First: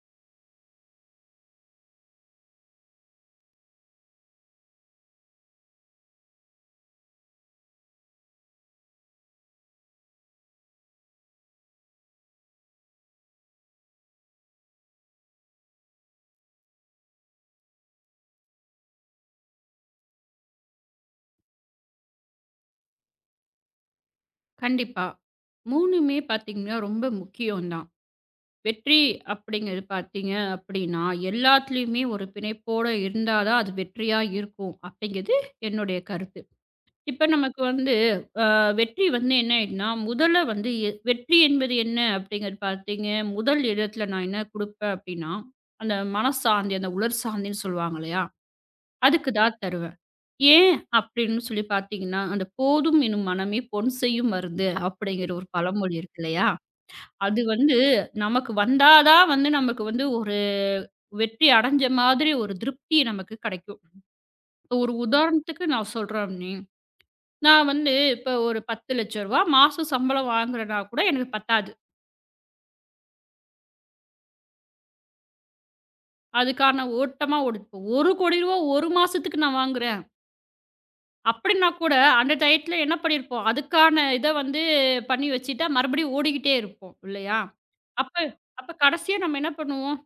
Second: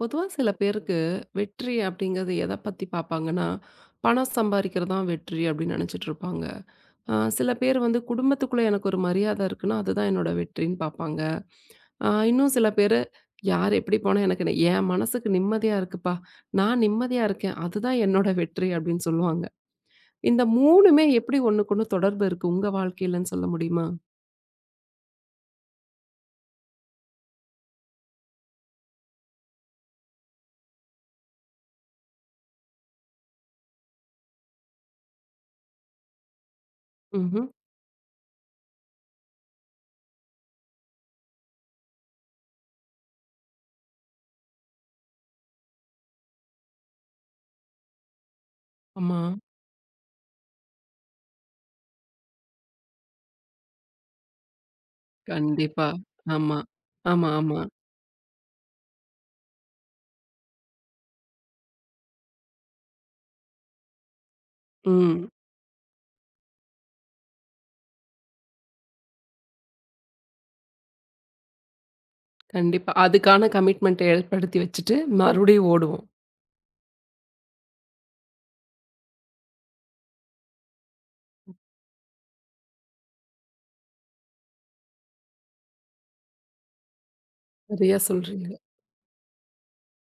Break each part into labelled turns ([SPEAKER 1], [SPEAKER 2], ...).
[SPEAKER 1] பொதுவாக சில பேருக்கு வெற்றி அப்படிங்கிறது எதை பற்றி பார்ப்பாங்கன்னா பணம் சம்பாதிக்கிறது தான் வெற்றி அப்படின்னு நினச்சிட்டு இருப்பாங்க. சில பேர் வந்து குடும்பத்துக்குள்ளே எனக்கு ஒரு மரியாதை இருக்குன்னா அதுதான் என்னோட வெற்றின்னு பார்ப்பாங்க. இன்னும் சில பேர் யார் எப்படி போனால் எனக்கு என் மனசுக்கு நிம்மதியாக இருக்குப்பா. நான் நிம்மதியாக இருக்கேன் அதுதான் என்னோட வெற்றி அப்படின்னு சொல்லுவாங்க. இந்த மூணுமே எப்படி ஒன்றுக்கு தொடர்பு இருக்குது உங்கள் வாழ்க்கையிலன்னு சொல்ல முடியுமா?
[SPEAKER 2] கண்டிப்பா. 3மே பார்த்தீங்கன்னா, ரொம்ப முக்கியம் தான். வெற்றி அப்படிங்கிறது பார்த்தீங்க அப்படின்னா, எல்லாத்துலயுமே ஒரு பிணைப்போட இருந்தா தான் அது வெற்றியா இருக்கும் அப்படிங்கிறது என்னுடைய கருத்து. இப்ப
[SPEAKER 1] ம்.
[SPEAKER 2] நமக்கு வந்து அ வெற்றி வந்து என்ன ஆயிடும்னா, முதல்ல வந்து வெற்றி என்பது என்ன அப்படிங்கிறது பார்த்தீங்க, முதல் இடத்துல நான் என்ன குடுப்பேன் அப்படின்னா, அந்த மனசாந்தி, அந்த உலர் சாந்தின்னு சொல்லுவாங்க இல்லையா? அதுக்கு
[SPEAKER 1] ஆமாம்.
[SPEAKER 2] தான் தருவேன். ஏன் அப்படின்னு சொல்லி பார்த்தீங்கன்னா, அந்த "போதும் எனும் மனமே பொன் செய்யும் மருந்து" அப்படிங்கிற ஒரு பழமொழி
[SPEAKER 1] கண்டிப்பாக.
[SPEAKER 2] இருக்கு இல்லையா?
[SPEAKER 1] ஆமாம். ஆமாம்.
[SPEAKER 2] அது
[SPEAKER 1] ஆமாம்.
[SPEAKER 2] வந்து நமக்கு வந்தா தான் வந்து நமக்கு வந்து ஒரு வெற்றி அடைஞ்ச மாதிரி ஒரு திருப்தி நமக்கு கிடைக்கும். இப்போ ஒரு
[SPEAKER 1] ம்.
[SPEAKER 2] உதாரணத்துக்கு நான் சொல்றேன் அண்ணி. நான் வந்து இப்போ ஒரு ரூ. 10,00,000 மாசம் சம்பளம் வாங்குறேன்னா கூட எனக்கு பத்தாது.
[SPEAKER 1] கண்டிப்பா. அதுக்கான கமிட்மென்ட்ட ஏற்படுத்தி வச்சுட்டு, மறுபடியும் ஓடுவோம்.
[SPEAKER 2] அதுக்கான ஓட்டமா ஓடுது. இப்போ ரூ. 1,00,00,000 ஒரு மாசத்துக்கு நான் வாங்குறேன். அப்படின்னா கூட, அந்த டயத்துல என்ன பண்ணியிருப்போம், அதுக்கான இத வந்து பண்ணி வச்சுட்டா, மறுபடியும் ஓடிக்கிட்டே இருப்போம் இல்லையா?
[SPEAKER 1] சரியா
[SPEAKER 2] அப்ப
[SPEAKER 1] சொல்றீங்க.
[SPEAKER 2] அப்ப கடைசியா நம்ம என்ன பண்ணுவோம்,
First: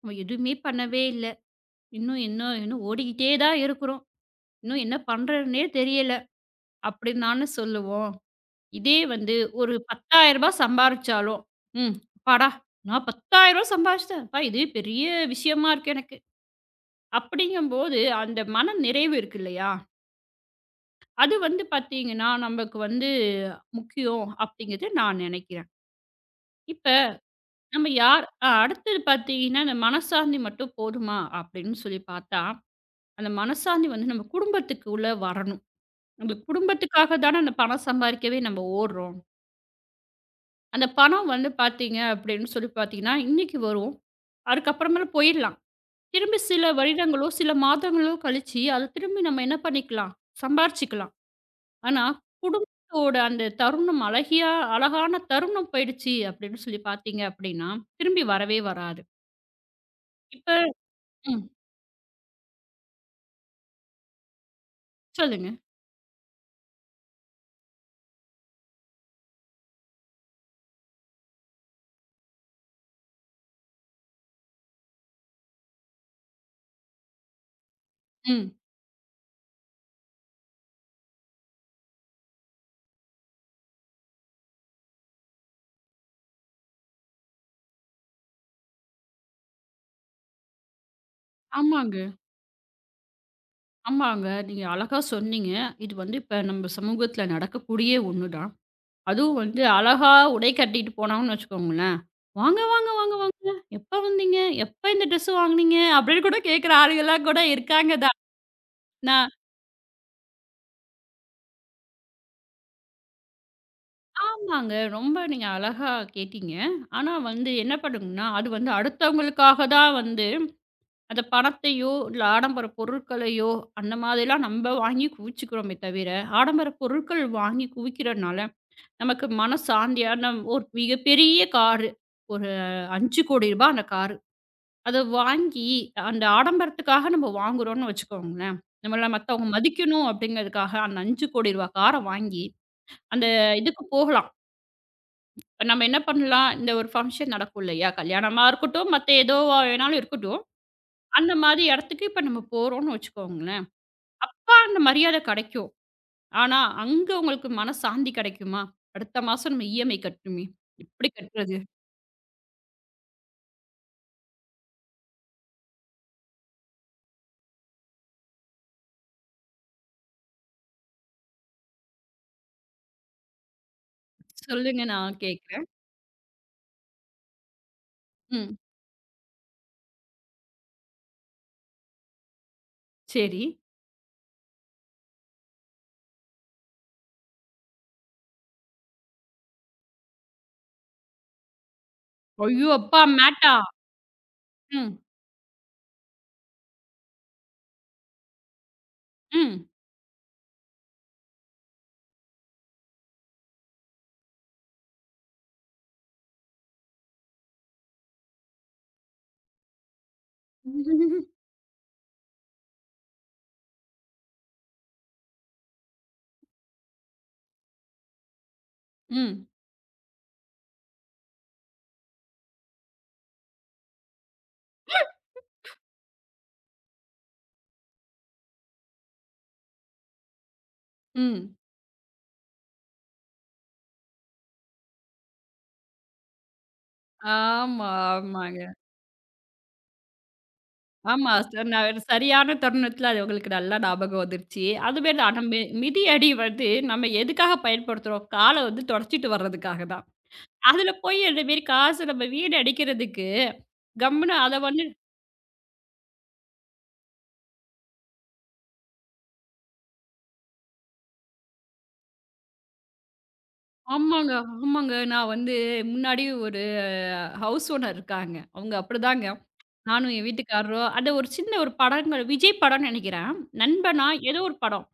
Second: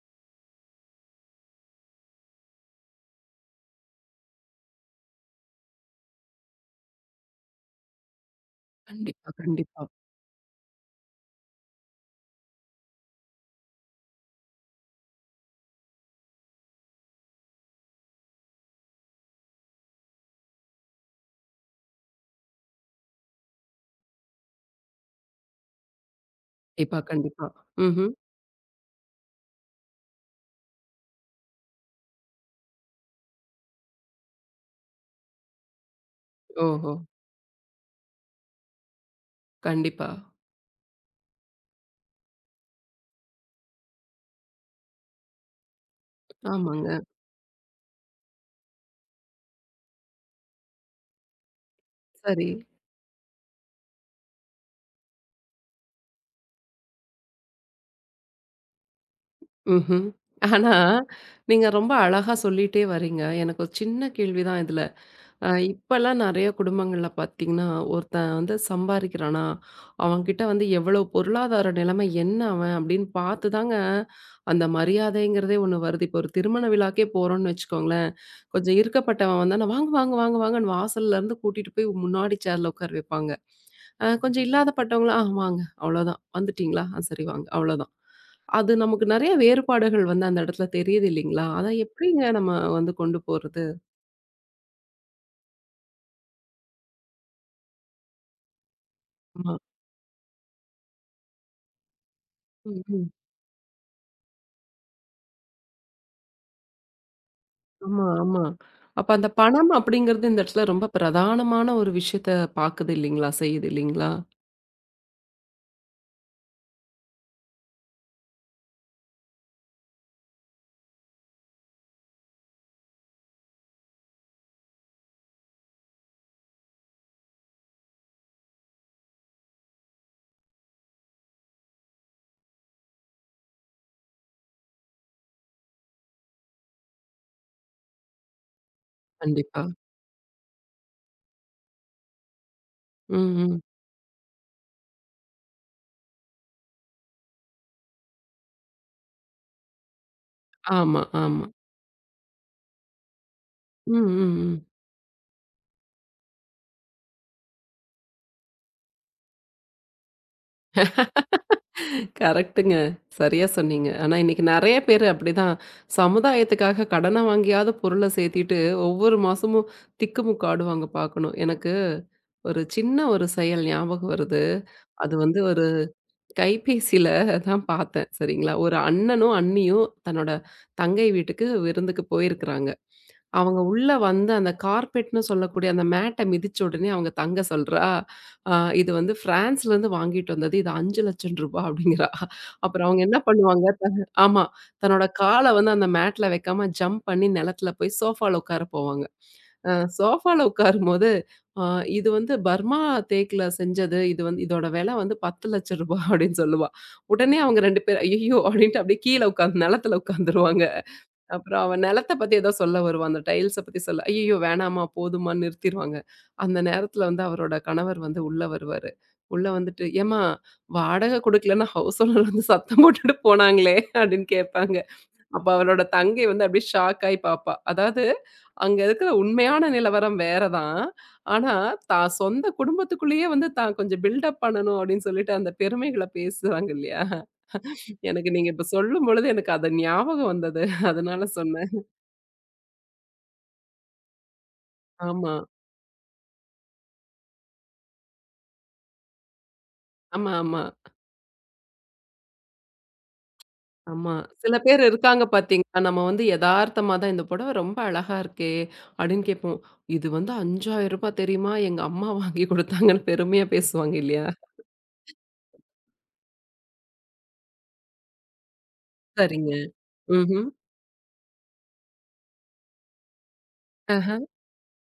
[SPEAKER 2] நம்ம எதுவுமே பண்ணவே இல்ல. இன்னும் இன்னும் இன்னும் ஓடிக்கிட்டே தான் இருக்கிறோம். இன்னும் என்ன பண்றதுன்னே தெரியல அப்படின்னானு சொல்லுவோம். இதே
[SPEAKER 1] கண்டிப்பா,
[SPEAKER 2] வந்து ஒரு
[SPEAKER 1] கண்டிப்பா.
[SPEAKER 2] ரூ. 10,000 சம்பாரிச்சாலும், ம் அப்பாடா! நான் ரூ. 10,000 சம்பாரிச்சுட்டேன். அப்பா இது பெரிய விஷயமா இருக்கு எனக்கு. அப்படிங்கும்போது அந்த மன நிறைவு இருக்கு இல்லையா? அது வந்து பார்த்தீங்கன்னா, நமக்கு வந்து முக்கியம் அப்டிங்கிறது நான் நெனைக்கிறேன். இப்ப
[SPEAKER 1] கண்டிப்பா, கண்டிப்பா.
[SPEAKER 2] நம்ம
[SPEAKER 1] ம்ஹ்ம்.
[SPEAKER 2] யார் அடுத்தது பார்த்தீங்கன்னா, இந்த மனசாந்தி மட்டும் போதுமா அப்டின்னு சொல்லி பார்த்தா, அந்த மனசாந்தி வந்து நம்ம குடும்பத்துக்கு உள்ள வரணும். நம்ம
[SPEAKER 1] ஓஹோ!
[SPEAKER 2] குடும்பத்துக்காக தானே அந்த பணம் சம்பாரிக்கவே நம்ம ஓடுறோம்.
[SPEAKER 1] கண்டிப்பா.
[SPEAKER 2] அந்த பணம் வந்து பார்த்தீங்க அப்டின்னு சொல்லி பார்த்தீங்கன்னா, இன்னைக்கு வரும். அதுக்கப்புறமேல போயிடலாம். திரும்பி சில
[SPEAKER 1] ஆமாங்க.
[SPEAKER 2] வருடங்களோ, சில மாதங்களோ கழிச்சு, அத திரும்பி நம்ம என்ன பண்ணிக்கலாம்? சம்பாரிச்சுக்கலாம். ஆனா,
[SPEAKER 1] சரி.
[SPEAKER 2] குடும்பத்தோட அந்த தருணம் அழகியா அழகான தருணம் போயிடுச்சு அப்படின்னு சொல்லி பார்த்தீங்க அப்படின்னா, திரும்பி வரவே வராது.
[SPEAKER 1] ம்ஹ்ம்.
[SPEAKER 2] இப்ப
[SPEAKER 1] ஆனா,
[SPEAKER 2] ம்.
[SPEAKER 1] நீங்க ரொம்ப அழகா சொல்லிட்டே வரீங்க. எனக்கு ஒரு சின்ன கேள்வி தான் இதுல.
[SPEAKER 2] சொல்லுங்க.
[SPEAKER 1] இப்பலாம் நெறைய குடும்பங்கள்ல பார்த்தீங்கன்னா, ஒருத்தன் வந்து சம்பாரிக்கிறானா, அவன்கிட்ட வந்து எவ்வளோ பொருளாதார நிலைமை என்ன அவன் அப்படின்னு பார்த்து தாங்க, அந்த மரியாதைங்கிறதே ஒண்ணு வருது. இப்போ ஒரு திருமண விழாக்கே போறோம்னு வச்சுக்கோங்களேன்.
[SPEAKER 2] ம்.
[SPEAKER 1] கொஞ்சம் இருக்கப்பட்டவன் வந்தான்னா, "வாங்க, வாங்க, வாங்க, வாங்கன்னு" வாசல்லருந்து கூட்டிட்டு போய் முன்னாடி சேர்ல உட்கார வைப்பாங்க. கொஞ்சம் இல்லாதப்பட்டவங்கள, "ஆ வாங்க, அவ்வளோதான். வந்துட்டீங்களா? ஆ சரி வாங்க." அவ்வளோதான். அது நமக்கு நெறைய வேறுபாடுகள் வந்து அந்த இடத்துல தெரியுது இல்லைங்களா? அதான்
[SPEAKER 2] ஆமாங்க,
[SPEAKER 1] எப்படிங்க நம்ம வந்து கொண்டு போறது?
[SPEAKER 2] ஆமாங்க. நீங்க அழகா சொன்னீங்க. இது வந்து இப்ப நம்ம சமூகத்துல நடக்கக்கூடிய ஒண்ணு தான். அதுவும்
[SPEAKER 1] ஆமா.
[SPEAKER 2] வந்து அழகா உடை கட்டிட்டு போனாங்கன்னு வச்சுக்கோங்களேன், "வாங்க,
[SPEAKER 1] ம்,
[SPEAKER 2] வாங்க,
[SPEAKER 1] ம்.
[SPEAKER 2] வாங்க, வாங்க. எப்ப வந்தீங்க? எப்ப இந்த ட்ரெஸ் வாங்குனீங்க?" அப்படின்னு கூட கேட்கிற ஆளுங்கலாம் கூட இருக்காங்க
[SPEAKER 1] ஆமா,
[SPEAKER 2] தான்.
[SPEAKER 1] ஆமா. அப்ப அந்த
[SPEAKER 2] நான்
[SPEAKER 1] பணம் அப்படிங்கிறது இந்த இடத்துல ரொம்ப பிரதானமான ஒரு விஷயத்த பாக்குது இல்லைங்களா? செய்யுது இல்லைங்களா?
[SPEAKER 2] ஆமாங்க. ரொம்ப நீங்க அழகா கேட்டீங்க. ஆனா வந்து என்ன பண்ணும்னா, அது வந்து அடுத்தவங்களுக்காக தான் வந்து அந்த பணத்தையோ, இல்ல ஆடம்பர பொருட்களையோ அந்த மாதிரிலாம் நம்ம வாங்கி குவிச்சுக்கிறோமே தவிர, ஆடம்பர பொருட்கள் வாங்கி குவிக்கிறனால நமக்கு மனசாந்தியான ஒரு மிகப்பெரிய காரு. ஒரு ரூ. 5,00,00,000 அந்த காரு. அத வாங்கி அந்த ஆடம்பரத்துக்காக நம்ம வாங்குறோம்னு வச்சுக்கோங்களேன். நம்மள மத்தவங்க
[SPEAKER 1] கண்டிப்பா.
[SPEAKER 2] மதிக்கணும் அப்படிங்கிறதுக்காக அந்த ரூ. 5,00,00,000 கார வாங்கி
[SPEAKER 1] ம்,
[SPEAKER 2] அந்த
[SPEAKER 1] ம்.
[SPEAKER 2] இதுக்கு போகலாம். நம்ம என்ன பண்ணலாம், இந்த ஒரு ஃபங்ஷன் நடக்கும் இல்லையா? கல்யாணமா இருக்கட்டும், மத்த எதுவா வேணாலும் இருக்கட்டும்.
[SPEAKER 1] ஆமா,
[SPEAKER 2] அந்த
[SPEAKER 1] ஆமா.
[SPEAKER 2] மாரி இடத்துக்கு இப்ப நம்ம போறோம்னு வச்சுக்கோங்களேன்.
[SPEAKER 1] ம்,
[SPEAKER 2] அப்ப
[SPEAKER 1] ம்,
[SPEAKER 2] அந்த மரியாதை கிடைக்கும். ஆனா, அங்க உங்களுக்கு மனசாந்தி கிடைக்குமா? அடுத்த மாசம் நம்ம EMI கட்டணுமே, எப்படி
[SPEAKER 1] ம்.
[SPEAKER 2] கட்டுறது?
[SPEAKER 1] கரெக்ட்டுங்க. சரியா சொன்னீங்க. ஆனா இன்னைக்கு நெறைய பேரு அப்படிதான். சமுதாயத்துக்காக கடன வாங்கியாவது பொருள சேர்த்திட்டு, ஒவ்வொரு மாசமும் திக்குமுக்காடுவாங்க பார்க்கணும். எனக்கு ஒரு சின்ன ஒரு செயல் ஞாபகம் வருது.
[SPEAKER 2] சொல்லுங்க
[SPEAKER 1] அது
[SPEAKER 2] நான்
[SPEAKER 1] வந்து ஒரு
[SPEAKER 2] கேட்கிறேன்.
[SPEAKER 1] கைபேசியில தான் பார்த்தேன். சரிங்களா?
[SPEAKER 2] ம்.
[SPEAKER 1] ஒரு அண்ணனும், அண்ணியும் தன்னோட தங்கை வீட்டுக்கு விருந்துக்கு போயிருக்கிறாங்க.
[SPEAKER 2] சரி.
[SPEAKER 1] அவங்க உள்ள வந்து அந்த கார்பெட்ன்னு சொல்லக்கூடிய அந்த மேட்ட மிதிச்ச உடனே அவங்க தங்க சொல்றா, "அ இது வந்து பிரான்ஸ்லேருந்து வாங்கிட்டு வந்தது. இது ரூ. 5,00,000" அப்படிங்கிறா.
[SPEAKER 2] ஐயோ!
[SPEAKER 1] அப்புறம்
[SPEAKER 2] அப்பா
[SPEAKER 1] அவங்க என்ன
[SPEAKER 2] மேட்டா?
[SPEAKER 1] பண்ணுவாங்க, ஆமா.
[SPEAKER 2] ம்.
[SPEAKER 1] தன்னோட கால வந்து அந்த மேட்ல வைக்காம ஜம்ப் பண்ணி நிலத்துல போய் சோஃபால உட்கார போவாங்க.
[SPEAKER 2] ம்.
[SPEAKER 1] அ சோஃபால உட்காரும்போது, "அ இது வந்து பர்மா தேக்குல செஞ்சது. இது வந்து இதோட விலை வந்து ரூ. 10,00,000" அப்படின்னு சொல்லுவா. உடனே அவங்க 2 பேரும் "ஐயய்யோ!" அப்படின்ட்டு அப்படியே கீழ உட்காந்து நிலத்துல உட்காந்துருவாங்க. அப்புறம் அவன் நிலத்த பத்தி ஏதோ சொல்ல வருவான். அந்த டைல்ஸ பத்தி சொல்ல. "ஐய்யய்யோ! வேணாம்மா, போதுமான்னு" நிறுத்திருவாங்க. அந்த நேரத்துல வந்து அவரோட கணவர் வந்து உள்ள வருவாரு.
[SPEAKER 2] ம்.
[SPEAKER 1] உள்ள வந்துட்டு, "ஏம்மா வாடகை குடுக்கலன்னு ஹவுஸ் ஓனர் வந்து சத்தம் போட்டுட்டு போனாங்களே" அப்படின்னு கேட்பாங்க. அப்ப அவரோட தங்கை வந்து அப்படியே ஷாக் ஆயி பாப்பா. அதாவது அங்க இருக்கிற உண்மையான நிலவரம் வேற தான். ஆனா,
[SPEAKER 2] ம்.
[SPEAKER 1] தான் சொந்த குடும்பத்துக்குள்ளேயே வந்து தான் கொஞ்சம் பில்டப் பண்ணணும் அப்படின்னு சொல்லிட்டு அந்த பெருமைகள பேசுறாங்க இல்லையா?
[SPEAKER 2] ஆமா,
[SPEAKER 1] எனக்கு நீங்க
[SPEAKER 2] ஆமாங்க.
[SPEAKER 1] இப்ப சொல்லும்பொழுது எனக்கு அது ஞாபகம் வந்தது. அதனால
[SPEAKER 2] ஆமா.
[SPEAKER 1] சொன்னேன்.
[SPEAKER 2] நான் ஒரு சரியான தருணத்தில அது உங்களுக்கு நல்லா ஞாபகம் வந்துருச்சு. அதுமாரி
[SPEAKER 1] ஆமா.
[SPEAKER 2] தான். நம்ம மிதியடி வந்து நம்ம எதுக்காக பயன்படுத்துறோம்? கால வந்து துடைச்சிட்டு வர்றதுக்காக தான்.
[SPEAKER 1] ஆமா, ஆமா,
[SPEAKER 2] அதில போய் இந்தமாரி காசு நம்ம வீணடிக்கிறதுக்கு,
[SPEAKER 1] ஆமா.
[SPEAKER 2] கம்முனு அத
[SPEAKER 1] சில பேர்
[SPEAKER 2] வந்து
[SPEAKER 1] இருக்காங்க பார்த்தீங்களா, நம்ம வந்து எதார்த்தமா தான் இந்த புடவ ரொம்ப அழகா இருக்கே! அப்டின்னு கேட்போம். இது வந்து ரூ. 5,000 தெரியுமா? எங்க அம்மா வாங்கி குடுத்தாங்கன்னு பெருமையா பேசுவாங்க இல்லையா?
[SPEAKER 2] ஆமாங்க, ஆமாங்க. நான் வந்து முன்னாடி ஒரு ஹவுஸ் ஓனர் இருக்காங்க. அவுங்க அப்பிடிதாங்க.
[SPEAKER 1] சரிங்க.
[SPEAKER 2] நானும் என்
[SPEAKER 1] ம்ஹ்ம்.
[SPEAKER 2] வீட்டுக்காரரும் அந்த ஒரு சின்ன ஒரு படங்கள் விஜய் படம்ன்னு நினைக்கிறேன். நண்பனா
[SPEAKER 1] ஆஹ.
[SPEAKER 2] ஏதோ ஒரு படம்.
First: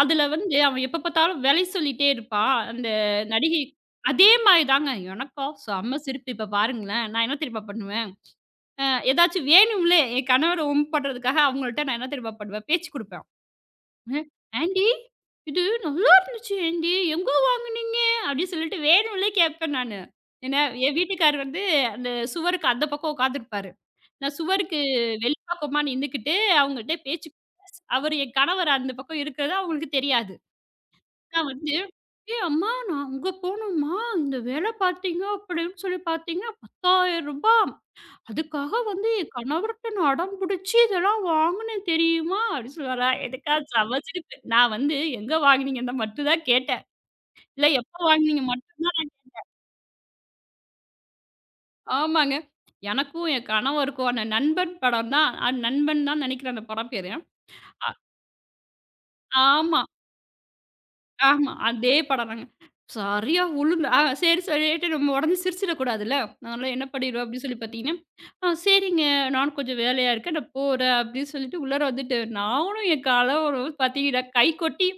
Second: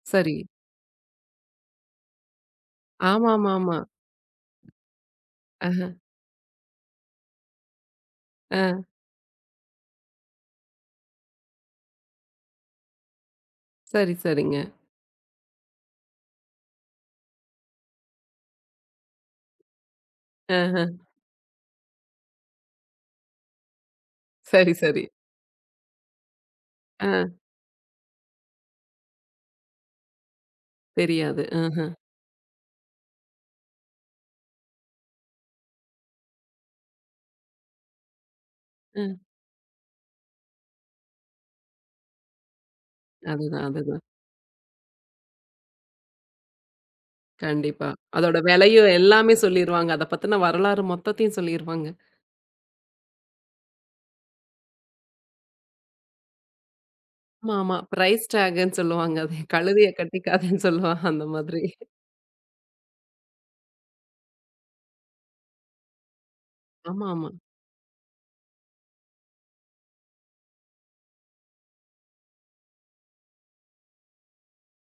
[SPEAKER 2] அதுல
[SPEAKER 1] சரி.
[SPEAKER 2] வந்து அவன் எப்ப பார்த்தாலும் விலை சொல்லிட்டே இருப்பான். அந்த நடிகை
[SPEAKER 1] ஆமாமாமா.
[SPEAKER 2] அதே மாரி தாங்க. எனக்கா
[SPEAKER 1] ஆஹ.
[SPEAKER 2] செம்ம சிரிப்பு. இப்ப பாருங்களேன். நான் என்ன தெரியுமா பண்ணுவேன்?
[SPEAKER 1] ஆ.
[SPEAKER 2] அ ஏதாச்சும் வேணும்லே என் கணவர வம்புபடுறதுக்காக அவங்கள்ட்ட நான் என்ன தெரியுமா பண்ணுவேன்? பேச்சு குடுப்பேன்.
[SPEAKER 1] சரி,
[SPEAKER 2] அ
[SPEAKER 1] சரிங்க.
[SPEAKER 2] "ஆன்டி இது நல்லா இருந்துச்சு ஆன்டி. எங்க வாங்குனீங்க?" அப்படின்னு சொல்லிட்டு வேணும்லே கேட்பேன் நானு. ஏன்னா
[SPEAKER 1] ஆஹ.
[SPEAKER 2] என் வீட்டுக்காரர் வந்து அந்த சுவருக்கு அந்த பக்கம் உட்காந்துருப்பாரு. நான்
[SPEAKER 1] சரி,
[SPEAKER 2] சுவருக்கு
[SPEAKER 1] சரி.
[SPEAKER 2] வெளி பக்கமா நின்னுக்கிட்டு அவங்கள்ட்ட
[SPEAKER 1] ஆ.
[SPEAKER 2] பேச்சு அவரு என் கணவர் அந்த பக்கம் இருக்கிறது அவங்களுக்கு தெரியாது.
[SPEAKER 1] தெரியாது.
[SPEAKER 2] நான் வந்து
[SPEAKER 1] ஆஹ.
[SPEAKER 2] ஏய் அம்மா! நான் அங்க போனோம்மா, இந்த வேலை பார்த்தீங்க அப்படின்னு சொல்லி பார்த்தீங்கன்னா, ரூ. 10,000 அதுக்காக வந்து
[SPEAKER 1] அ.
[SPEAKER 2] என் கணவர்ட்ட நான் அடம் பிடிச்சு இதெல்லாம் வாங்குனேன் தெரியுமா? அப்படின்னு சொல்லுவாரா, எனக்கா
[SPEAKER 1] அதுதான்,
[SPEAKER 2] செம
[SPEAKER 1] அதுதான்.
[SPEAKER 2] சிரிப்பு. நான் வந்து எங்க வாங்குனீங்கன்னு மட்டும் தான் கேட்டேன். இல்ல
[SPEAKER 1] கண்டிப்பா.
[SPEAKER 2] எப்ப
[SPEAKER 1] அதோட
[SPEAKER 2] வாங்குனீங்க மட்டும்
[SPEAKER 1] விலையும்
[SPEAKER 2] தான்
[SPEAKER 1] எல்லாமே சொல்லிருவாங்க. அத பத்தின வரலாறு மொத்தத்தையும் சொல்லிருவாங்க.
[SPEAKER 2] ஆமாங்க. எனக்கும் என் கணவருக்கும் அந்த நண்பன் படம் தான் நண்பன் தான் நினைக்கிறேன் அந்த படம் பேரு.
[SPEAKER 1] ஆமா, ஆமா.
[SPEAKER 2] அ
[SPEAKER 1] பிரைஸ் டாகுன்னு சொல்லுவாங்க. அது
[SPEAKER 2] ஆமா,
[SPEAKER 1] கழுதைய கட்டிக்காதன்னு சொல்லுவாங்க அந்த
[SPEAKER 2] ஆமா.
[SPEAKER 1] மாதிரி.
[SPEAKER 2] அதே படம் தாங்க. சரியா உளுந்து ஆ சரி, சரின்ட்டு நம்ம உடனே சிரிச்சிடக்கூடாதுல்ல. அதனால என்ன
[SPEAKER 1] ஆமா,
[SPEAKER 2] பண்ணிருவேன்
[SPEAKER 1] ஆமா.
[SPEAKER 2] அப்படின்னு சொல்லி பார்த்தீங்கன்னா ஆ சரிங்க. நானும் கொஞ்சம் வேலையா இருக்கேன். நான் போறேன் அப்படின்னு சொல்லிட்டு உள்ளார வந்துட்டு, நானும் என் கணவரும் பார்த்தீங்கன்னா, கை கொட்டி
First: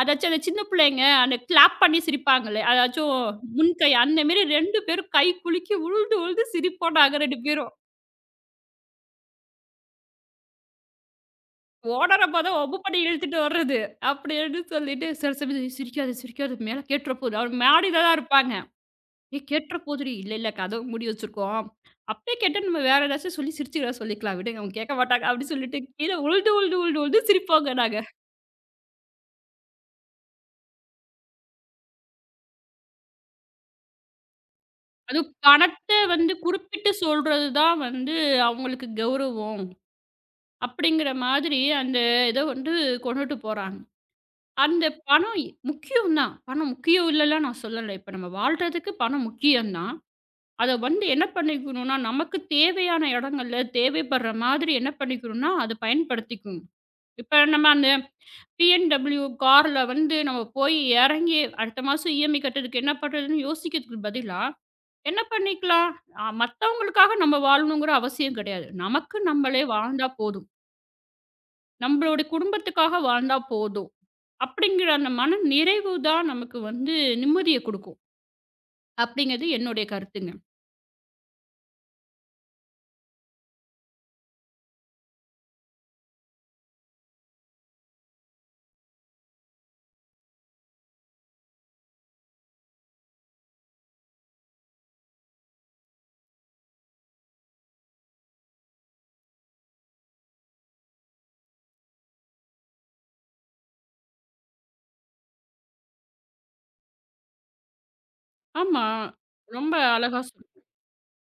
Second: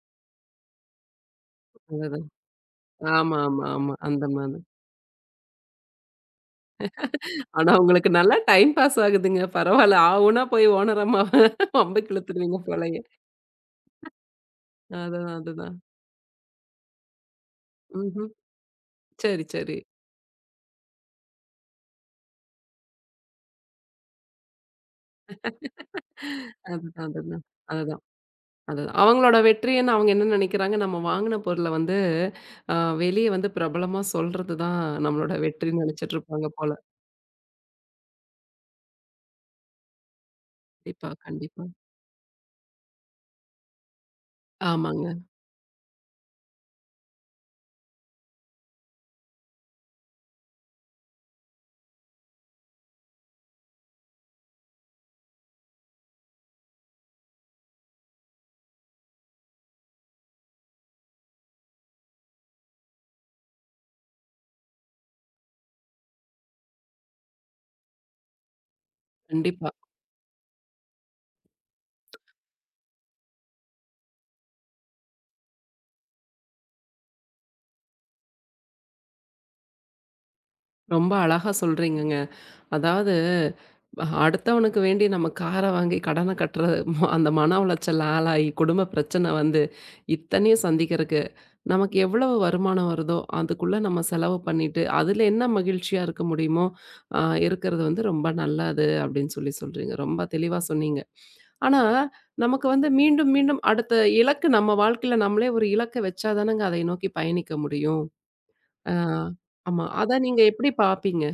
[SPEAKER 2] அதாச்சும் அந்த சின்ன பிள்ளைங்க அந்த கிளாப் பண்ணி
[SPEAKER 1] அதுதான்.
[SPEAKER 2] சிரிப்பாங்களே, அதாச்சும்
[SPEAKER 1] ஆமா, ஆமா,
[SPEAKER 2] முன்கை
[SPEAKER 1] ஆமா.
[SPEAKER 2] அந்த
[SPEAKER 1] அந்த
[SPEAKER 2] மாரி
[SPEAKER 1] மாதிரி.
[SPEAKER 2] 2 பேரும் கை குலுக்கி உழுந்து உழுந்து சிரிப்போம் நாங்க 2 பேரும்.
[SPEAKER 1] ஆனா உங்களுக்கு நல்லா டைம் பாஸ் ஆகுதுங்க. பரவால்ல. ஆ ஊனா போய் ஓனர் அம்மாவ வம்புக்கு
[SPEAKER 2] ஓனரம்மா தான்
[SPEAKER 1] இழுத்துருவீங்க
[SPEAKER 2] வம்பு பண்ணி
[SPEAKER 1] போலயே.
[SPEAKER 2] இழுத்துட்டு வர்றது. அப்படின்னு சொல்லிட்டு சில
[SPEAKER 1] அதுதான்,
[SPEAKER 2] சமயம்
[SPEAKER 1] அதுதான்.
[SPEAKER 2] "சிரிக்காத சிரிக்காத மேல கேட்டுற போகுது." அவர் மாடியில தான்
[SPEAKER 1] ம்ஹ்ம்.
[SPEAKER 2] இருப்பாங்க.
[SPEAKER 1] சரி,
[SPEAKER 2] ஏய் கேட்டுற
[SPEAKER 1] சரி.
[SPEAKER 2] போதுடி. இல்ல, இல்ல கதவு மூடி வச்சிருக்கோம். அப்படியே கேட்டா நம்ம வேற ஏதாச்சும் சொல்லி சிரிச்சு ஏதாவது சொல்லிக்கலாம் விடுங்க. அவங்க கேட்க மாட்டாங்க அப்படின்னு சொல்லிட்டு கீழ உழுந்து, உழுந்து, உழுந்து,
[SPEAKER 1] அதுதான்,
[SPEAKER 2] உழுந்து
[SPEAKER 1] அதுதான்.
[SPEAKER 2] சிரிப்போங்க நாங்க.
[SPEAKER 1] அதுதான், அதுதான். அவங்களோட வெற்றின்னு அவங்க என்ன நெனைக்கிறாங்க, நம்ம வாங்குன பொருள வந்து அ வெளிய வந்து பிரபலமா சொல்றது தான்
[SPEAKER 2] அதுவும்
[SPEAKER 1] நம்மளோட வெற்றின்னு
[SPEAKER 2] பணத்த
[SPEAKER 1] நெனைச்சிட்டு
[SPEAKER 2] வந்து
[SPEAKER 1] இருப்பாங்க போல.
[SPEAKER 2] குறிப்பிட்டு சொல்றது தான் வந்து அவங்களுக்கு கௌரவம்.
[SPEAKER 1] கண்டிப்பா,
[SPEAKER 2] அப்படிங்கிற மாதிரி
[SPEAKER 1] கண்டிப்பா.
[SPEAKER 2] அந்த இத வந்து கொண்டுட்டு போறாங்க. அந்த
[SPEAKER 1] ஆமாங்க.
[SPEAKER 2] பணம் முக்கியம் தான். பணம் முக்கியம் இல்லலாம் நான் சொல்லல. இப்ப நம்ம வாழ்றதுக்கு பணம் முக்கியம் தான். அத வந்து என்ன பண்ணிக்கணும்னா, நமக்கு தேவையான இடங்கள்ல தேவைப்படுற மாதிரி என்ன பண்ணிக்கணும்னா, அத பயன்படுத்திக்கணும். இப்ப நம்ம அந்த BMW கார்ல வந்து நம்ம போய் இறங்கி அடுத்த மாசம் இஎம்ஐ கட்டுறதுக்கு என்ன பண்றதுன்னு யோசிக்கிறதுக்கு பதிலா என்ன பண்ணிக்கலாம் ஆ, மத்தவங்களுக்காக நம்ம வாழணுங்கிற அவசியம் கிடையாது நமக்கு நம்மளே
[SPEAKER 1] கண்டிப்பா.
[SPEAKER 2] வாழ்ந்தா போதும் நம்மளுடைய குடும்பத்துக்காக வாழ்ந்தா போதும் அப்படிங்கிற அந்த மன நிறைவு தான் நமக்கு வந்து நிம்மதியை கொடுக்கும் அப்படிங்கிறது என்னுடைய கருத்துங்க
[SPEAKER 1] ரொம்ப அழகா சொல்றீங்கங்க. அதாவது, அடுத்தவனுக்கு வேண்டி நம்ம கார வாங்கி கடன கட்டுற அந்த மன உளைச்சல் ஆளாகி, குடும்ப பிரச்சனை வந்து இத்தனையும் சந்திக்கிறக்கு, நமக்கு எவ்வளவு வருமானம் வருதோ, அதுக்குள்ள நம்ம செலவு பண்ணிட்டு, அதில என்ன மகிழ்ச்சியா இருக்க முடியுமோ, அ இருக்கிறது வந்து ரொம்ப நல்லது அப்படின்னு சொல்லி சொல்றீங்க. ரொம்ப தெளிவா சொன்னீங்க. ஆனா, நமக்கு வந்து மீண்டும், மீண்டும் அடுத்த இலக்கு நம்ம வாழ்க்கையில நம்மளே ஒரு இலக்க வச்சா தானங்க அதை நோக்கி பயணிக்க முடியும்.
[SPEAKER 2] ஆமா
[SPEAKER 1] ஆ.
[SPEAKER 2] ரொம்ப
[SPEAKER 1] ஆமா. அத
[SPEAKER 2] அழகா
[SPEAKER 1] நீங்க எப்படி பார்ப்பீங்க?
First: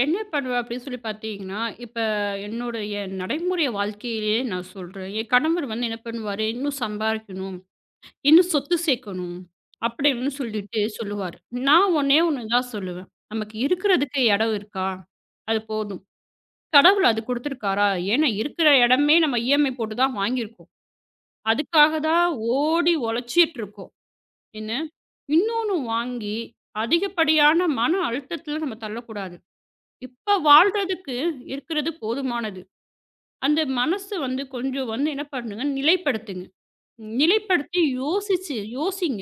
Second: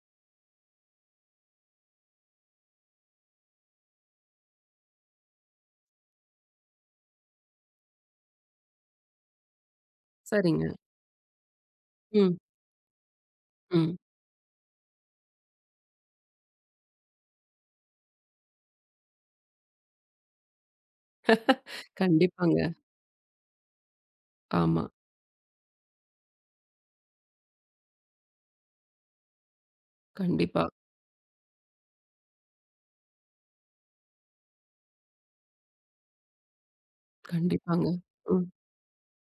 [SPEAKER 2] என்ன பண்ணுவேன் அப்படின்னு சொல்லி பார்த்தீங்கன்னா, இப்ப என்னுடைய நடைமுறை வாழ்க்கையிலேயே நான் சொல்றேன். என் கணவர் வந்து என்ன பண்ணுவாரு, "இன்னும் சம்பாரிக்கணும், இன்னும் சொத்து சேர்க்கணும்" அப்படின்னு
[SPEAKER 1] சரிங்க.
[SPEAKER 2] சொல்லிட்டு சொல்லுவாரு. நான் ஒண்ணே
[SPEAKER 1] ம்,
[SPEAKER 2] ஒண்ணு தான் சொல்லுவேன், "நமக்கு
[SPEAKER 1] ம்.
[SPEAKER 2] இருக்கிறதுக்கு இடம் இருக்கா? அது போதும். கடவுள் அது குடுத்துருக்காரா? ஏன்னா இருக்கிற இடமே நம்ம EMI போட்டு தான் வாங்கியிருக்கோம். அதுக்காக தான்
[SPEAKER 1] கண்டிப்பாங்க.
[SPEAKER 2] ஓடி உழைச்சிட்டு இருக்கோம். என்ன,
[SPEAKER 1] ஆமா.
[SPEAKER 2] இன்னொன்னு வாங்கி அதிகப்படியான மன அழுத்தத்தில நம்ம தள்ளக்கூடாது." இப்ப
[SPEAKER 1] கண்டிப்பா,
[SPEAKER 2] வாழ்றதுக்கு இருக்கிறது போதுமானது. அந்த மனசு வந்து கொஞ்சம் வந்து என்ன பண்ணுங்க, நிலைப்படுத்துங்க. நிலைப்படுத்தி
[SPEAKER 1] கண்டிப்பாங்க. ம்,
[SPEAKER 2] யோசிச்சு யோசிங்க.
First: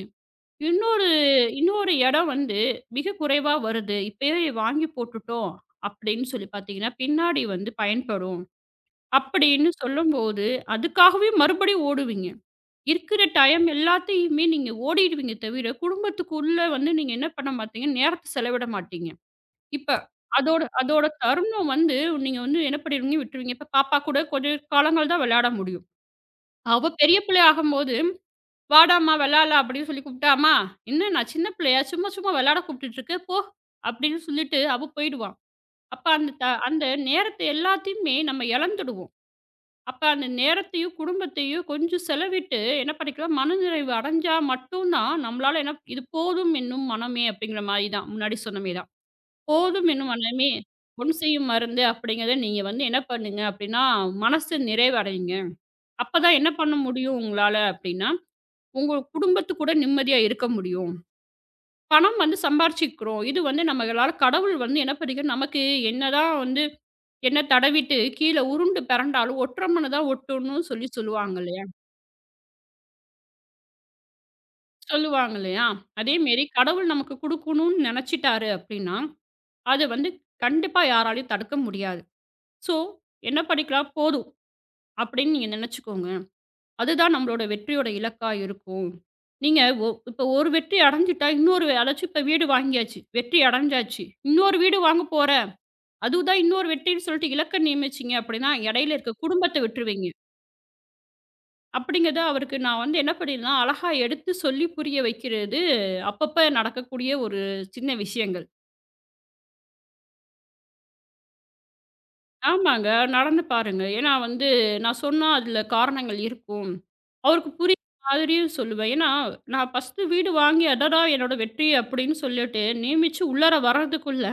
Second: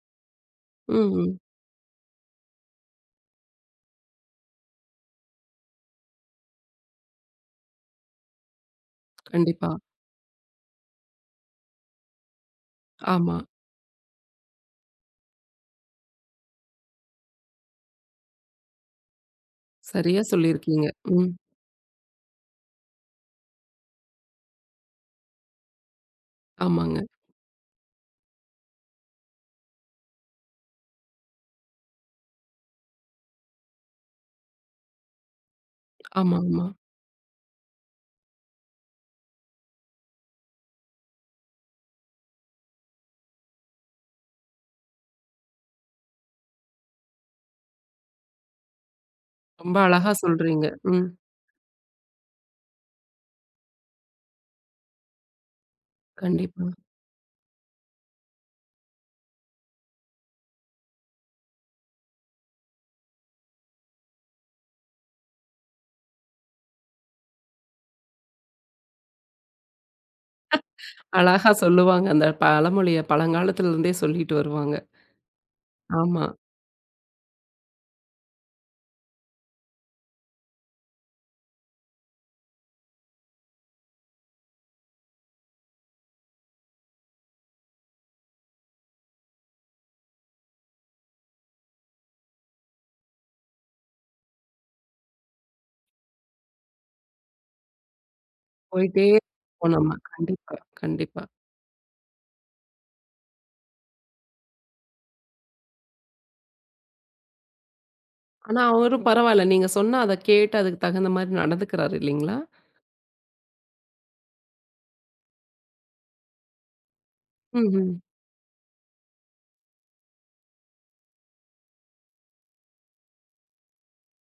[SPEAKER 1] ம்,
[SPEAKER 2] இன்னொரு
[SPEAKER 1] ம்.
[SPEAKER 2] இன்னொரு இடம் வந்து மிக குறைவா வருது. இப்பயே வாங்கி போட்டுட்டோம் அப்படின்னு சொல்லி பார்த்தீங்கன்னா, பின்னாடி வந்து பயன்படும்
[SPEAKER 1] கண்டிப்பா.
[SPEAKER 2] அப்படின்னு சொல்லும்போது, அதுக்காகவே மறுபடியும் ஓடுவீங்க. இருக்கிற
[SPEAKER 1] ஆமா.
[SPEAKER 2] டைம் எல்லாத்தையுமே நீங்க ஓடிடுவீங்க தவிர, குடும்பத்துக்குள்ள வந்து நீங்க என்ன பண்ண மாட்டீங்க, நேரத்த செலவிட மாட்டீங்க. இப்ப
[SPEAKER 1] சரியா
[SPEAKER 2] அதோட
[SPEAKER 1] சொல்லியிருக்கீங்க.
[SPEAKER 2] அதோட
[SPEAKER 1] ம்.
[SPEAKER 2] தருணம் வந்து நீங்க வந்து என்ன பண்ணிருவீங்க விட்டுருவீங்க. இப்ப பாப்பா கூட கொஞ்ச காலங்கள் தான் விளையாட முடியும். அவ
[SPEAKER 1] ஆமாங்க.
[SPEAKER 2] பெரிய பிள்ளை ஆகும்போது, "வாடாம்மா விளையாடலாம்" அப்படின்னு சொல்லி கூப்பிட்டா, "அம்மா என்ன நான் சின்ன பிள்ளையா? சும்மா சும்மா விளையாட கூப்பிட்டுட்டு இருக்க போ" அப்படின்னு சொல்லிட்டு அவ போயிடுவா. அப்ப அந்த
[SPEAKER 1] ஆமா, ஆமா.
[SPEAKER 2] அந்த நேரத்த எல்லாத்தையுமே நம்ம இழந்துடுவோம். அப்ப அந்த நேரத்தையும், குடும்பத்தையும் கொஞ்சம் செலவிட்டு என்ன பண்ணிக்கலாம், மனநிறைவு அடைஞ்சா மட்டும் தான் நம்மளால என்ன "இது போதும் என்னும் மனமே" அப்படிங்கிற மாரி தான் முன்னாடி சொன்ன மாரி தான்.
[SPEAKER 1] ரொம்ப
[SPEAKER 2] போதும் என்னும்
[SPEAKER 1] அழகா
[SPEAKER 2] மனமே
[SPEAKER 1] சொல்றீங்க. ம்.
[SPEAKER 2] பொன் செய்யும் மருந்து அப்படிங்கிறத நீங்க வந்து என்ன பண்ணுங்க அப்படின்னா மனசு நிறைவடையுங்க. அப்பதான் என்ன
[SPEAKER 1] கண்டிப்பா.
[SPEAKER 2] பண்ண முடியும் உங்களால அப்படின்னா, உங்க குடும்பத்து கூட நிம்மதியா இருக்க முடியும். பணம் வந்து சம்பாரிச்சுக்கிறோம். இது வந்து நம்மளால கடவுள் வந்து என்ன பண்ணிக்கும் நமக்கு என்னதான் வந்து என்ன தடவிட்டு கீழ உருண்டு பெரண்டாலும் ஒற்ற மண்ணு தான் ஒட்டும்னு சொல்லி சொல்லுவாங்க
[SPEAKER 1] அழகா
[SPEAKER 2] இல்லையா?
[SPEAKER 1] சொல்லுவாங்க. அந்த பழமொழிய பழங்காலத்துல இருந்தே சொல்லிட்டு வருவாங்க.
[SPEAKER 2] சொல்லுவாங்க இல்லையா? அதே
[SPEAKER 1] ஆமா.
[SPEAKER 2] மாரி கடவுள் நமக்கு குடுக்கணும்னு நினைச்சிட்டாரு அப்படின்னா, அத வந்து கண்டிப்பா யாராலயும் தடுக்க முடியாது. ஸோ என்ன பண்ணிக்கலாம் போதும். அப்படின்னு நீங்க நினைச்சுக்கோங்க. அதுதான் நம்மளோட வெற்றியோட இலக்கா இருக்கும். நீங்க இப்ப ஒரு வெற்றி அடைஞ்சுட்டா இன்னொரு அதாச்சும் இப்ப வீடு வாங்கியாச்சு. வெற்றி அடைஞ்சாச்சு. இன்னொரு வீடு வாங்க போறேன். அதுதான் இன்னொரு வெற்றின்னு சொல்லிட்டு இலக்க நியமிச்சீங்க அப்படின்னா, இடையில
[SPEAKER 1] போயிட்டே
[SPEAKER 2] இருக்க குடும்பத்த
[SPEAKER 1] இருப்போம் நம்ம.
[SPEAKER 2] விட்டுருவீங்க.
[SPEAKER 1] கண்டிப்பா, கண்டிப்பா.
[SPEAKER 2] அப்படிங்கிறத அவருக்கு நான் வந்து என்ன பண்ணியிருந்தேன், அழகா எடுத்து சொல்லி புரிய வைக்கிறது அப்பப்ப நடக்கக்கூடிய ஒரு சின்ன விஷயங்கள்.
[SPEAKER 1] ஆனா அவரும் பரவால்ல. நீங்க சொன்னா அத கேட்டு அதுக்கு தகுந்த மாரி நடந்துக்கிறாரு இல்லீங்களா?
[SPEAKER 2] ஆமாங்க. நடந்து பாருங்க. ஏன்னா வந்து நான் சொன்னா அதுல காரணங்கள் இருக்கும். அவருக்கு புரியிற
[SPEAKER 1] ம்ஹ்ம். ம்.
[SPEAKER 2] மாதிரியும் சொல்லுவேன். ஏன்னா நான் ஃபர்ஸ்ட்டு வீடு வாங்கி அடடா! என்னோட வெற்றி அப்படின்னு சொல்லிட்டு நியமிச்சு உள்ளார வர்றதுக்குள்ள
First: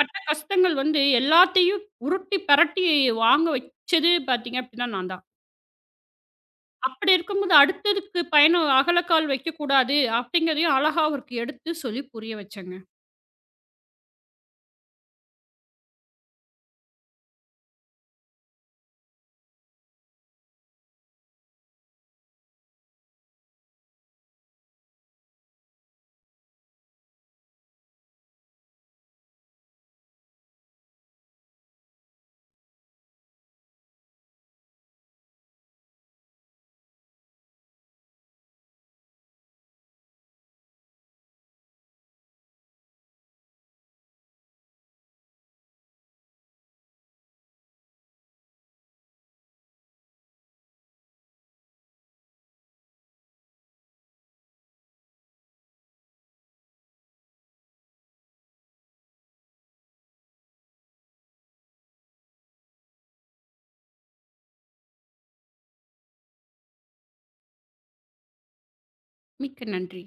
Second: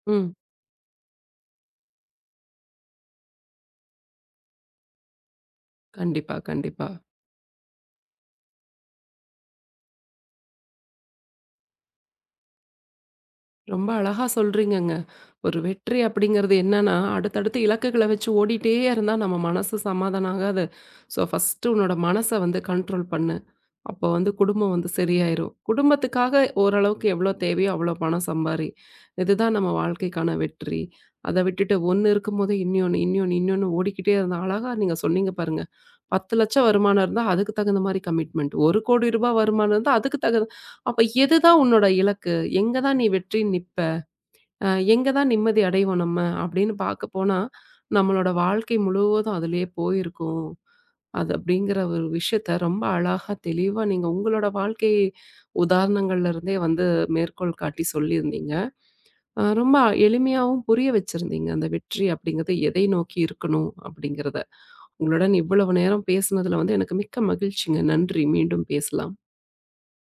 [SPEAKER 2] பட்ட
[SPEAKER 1] ம்.
[SPEAKER 2] கஷ்டங்கள் வந்து எல்லாத்தையும் உருட்டி பெரட்டி வாங்க வச்சது பார்த்தீங்க அப்படின்னா நான் தான்.
[SPEAKER 1] கண்டிப்பா, கண்டிப்பா.
[SPEAKER 2] அப்படி இருக்கும்போது அடுத்ததுக்கு பயணம் அகலக்கால் வைக்கக்கூடாது அப்படிங்கிறதையும் அழகா அவருக்கு எடுத்து சொல்லி புரிய வச்சேங்க.
[SPEAKER 1] ரொம்ப அழகா சொல்றீங்கங்க. ஒரு வெற்றி அப்படிங்கிறது என்னன்னா, அடுத்தடுத்து இலக்குகள வச்சு ஓடிட்டே இருந்தா நம்ம மனசு சமாதானம் ஆகாது. ஸோ ஃபர்ஸ்ட்டு உன்னோட மனச வந்து கண்ட்ரோல் பண்ணு. அப்போ வந்து குடும்பம் வந்து சரியாயிரும். குடும்பத்துக்காக ஓரளவுக்கு எவ்வளோ தேவையோ அவ்வளோ பணம் சம்பாரி. இதுதான் நம்ம வாழ்க்கைக்கான வெற்றி. அத விட்டுட்டு ஒண்ணு இருக்கும்போது இன்னொன்னு, இன்னொன்னு, இன்னொன்னு ஓடிக்கிட்டே இருந்தா அழகா நீங்க சொன்னீங்க பாருங்க. 10,00,000 வருமானம் இருந்தா அதுக்கு தகுந்த மாரி கமிட்மெண்ட். ரூ. 1,00,00,000 வருமானம் இருந்தா அதுக்கு தகுந்த அப்ப எதுதான் உன்னோட இலக்கு? எங்க தான் நீ வெற்றி நிப்ப? அ எங்க தான் நிம்மதி அடைவோம் நம்ம அப்படின்னு பார்க்க போனா, நம்மளோட வாழ்க்கை முழுவதும் அதிலேயே போயிருக்கும். அது அப்படிங்கிற ஒரு விஷயத்த ரொம்ப அழகா தெளிவா நீங்க உங்களோட வாழ்க்கை உதாரணங்கள்ல இருந்தே வந்து மேற்கோள் காட்டி சொல்லியிருந்தீங்க. ரொம்ப எளிமையாவும் புரிய வச்சிருந்தீங்க. அந்த வெற்றி அப்படிங்கிறது எதை நோக்கி இருக்கணும் அப்படிங்கிறத. உங்களுடன் இவ்வளவு நேரம் பேசினதுல வந்து எனக்கு மிக்க மகிழ்ச்சிங்க. நன்றி. மீண்டும் பேசலாம்.
[SPEAKER 2] மிக்க நன்றி.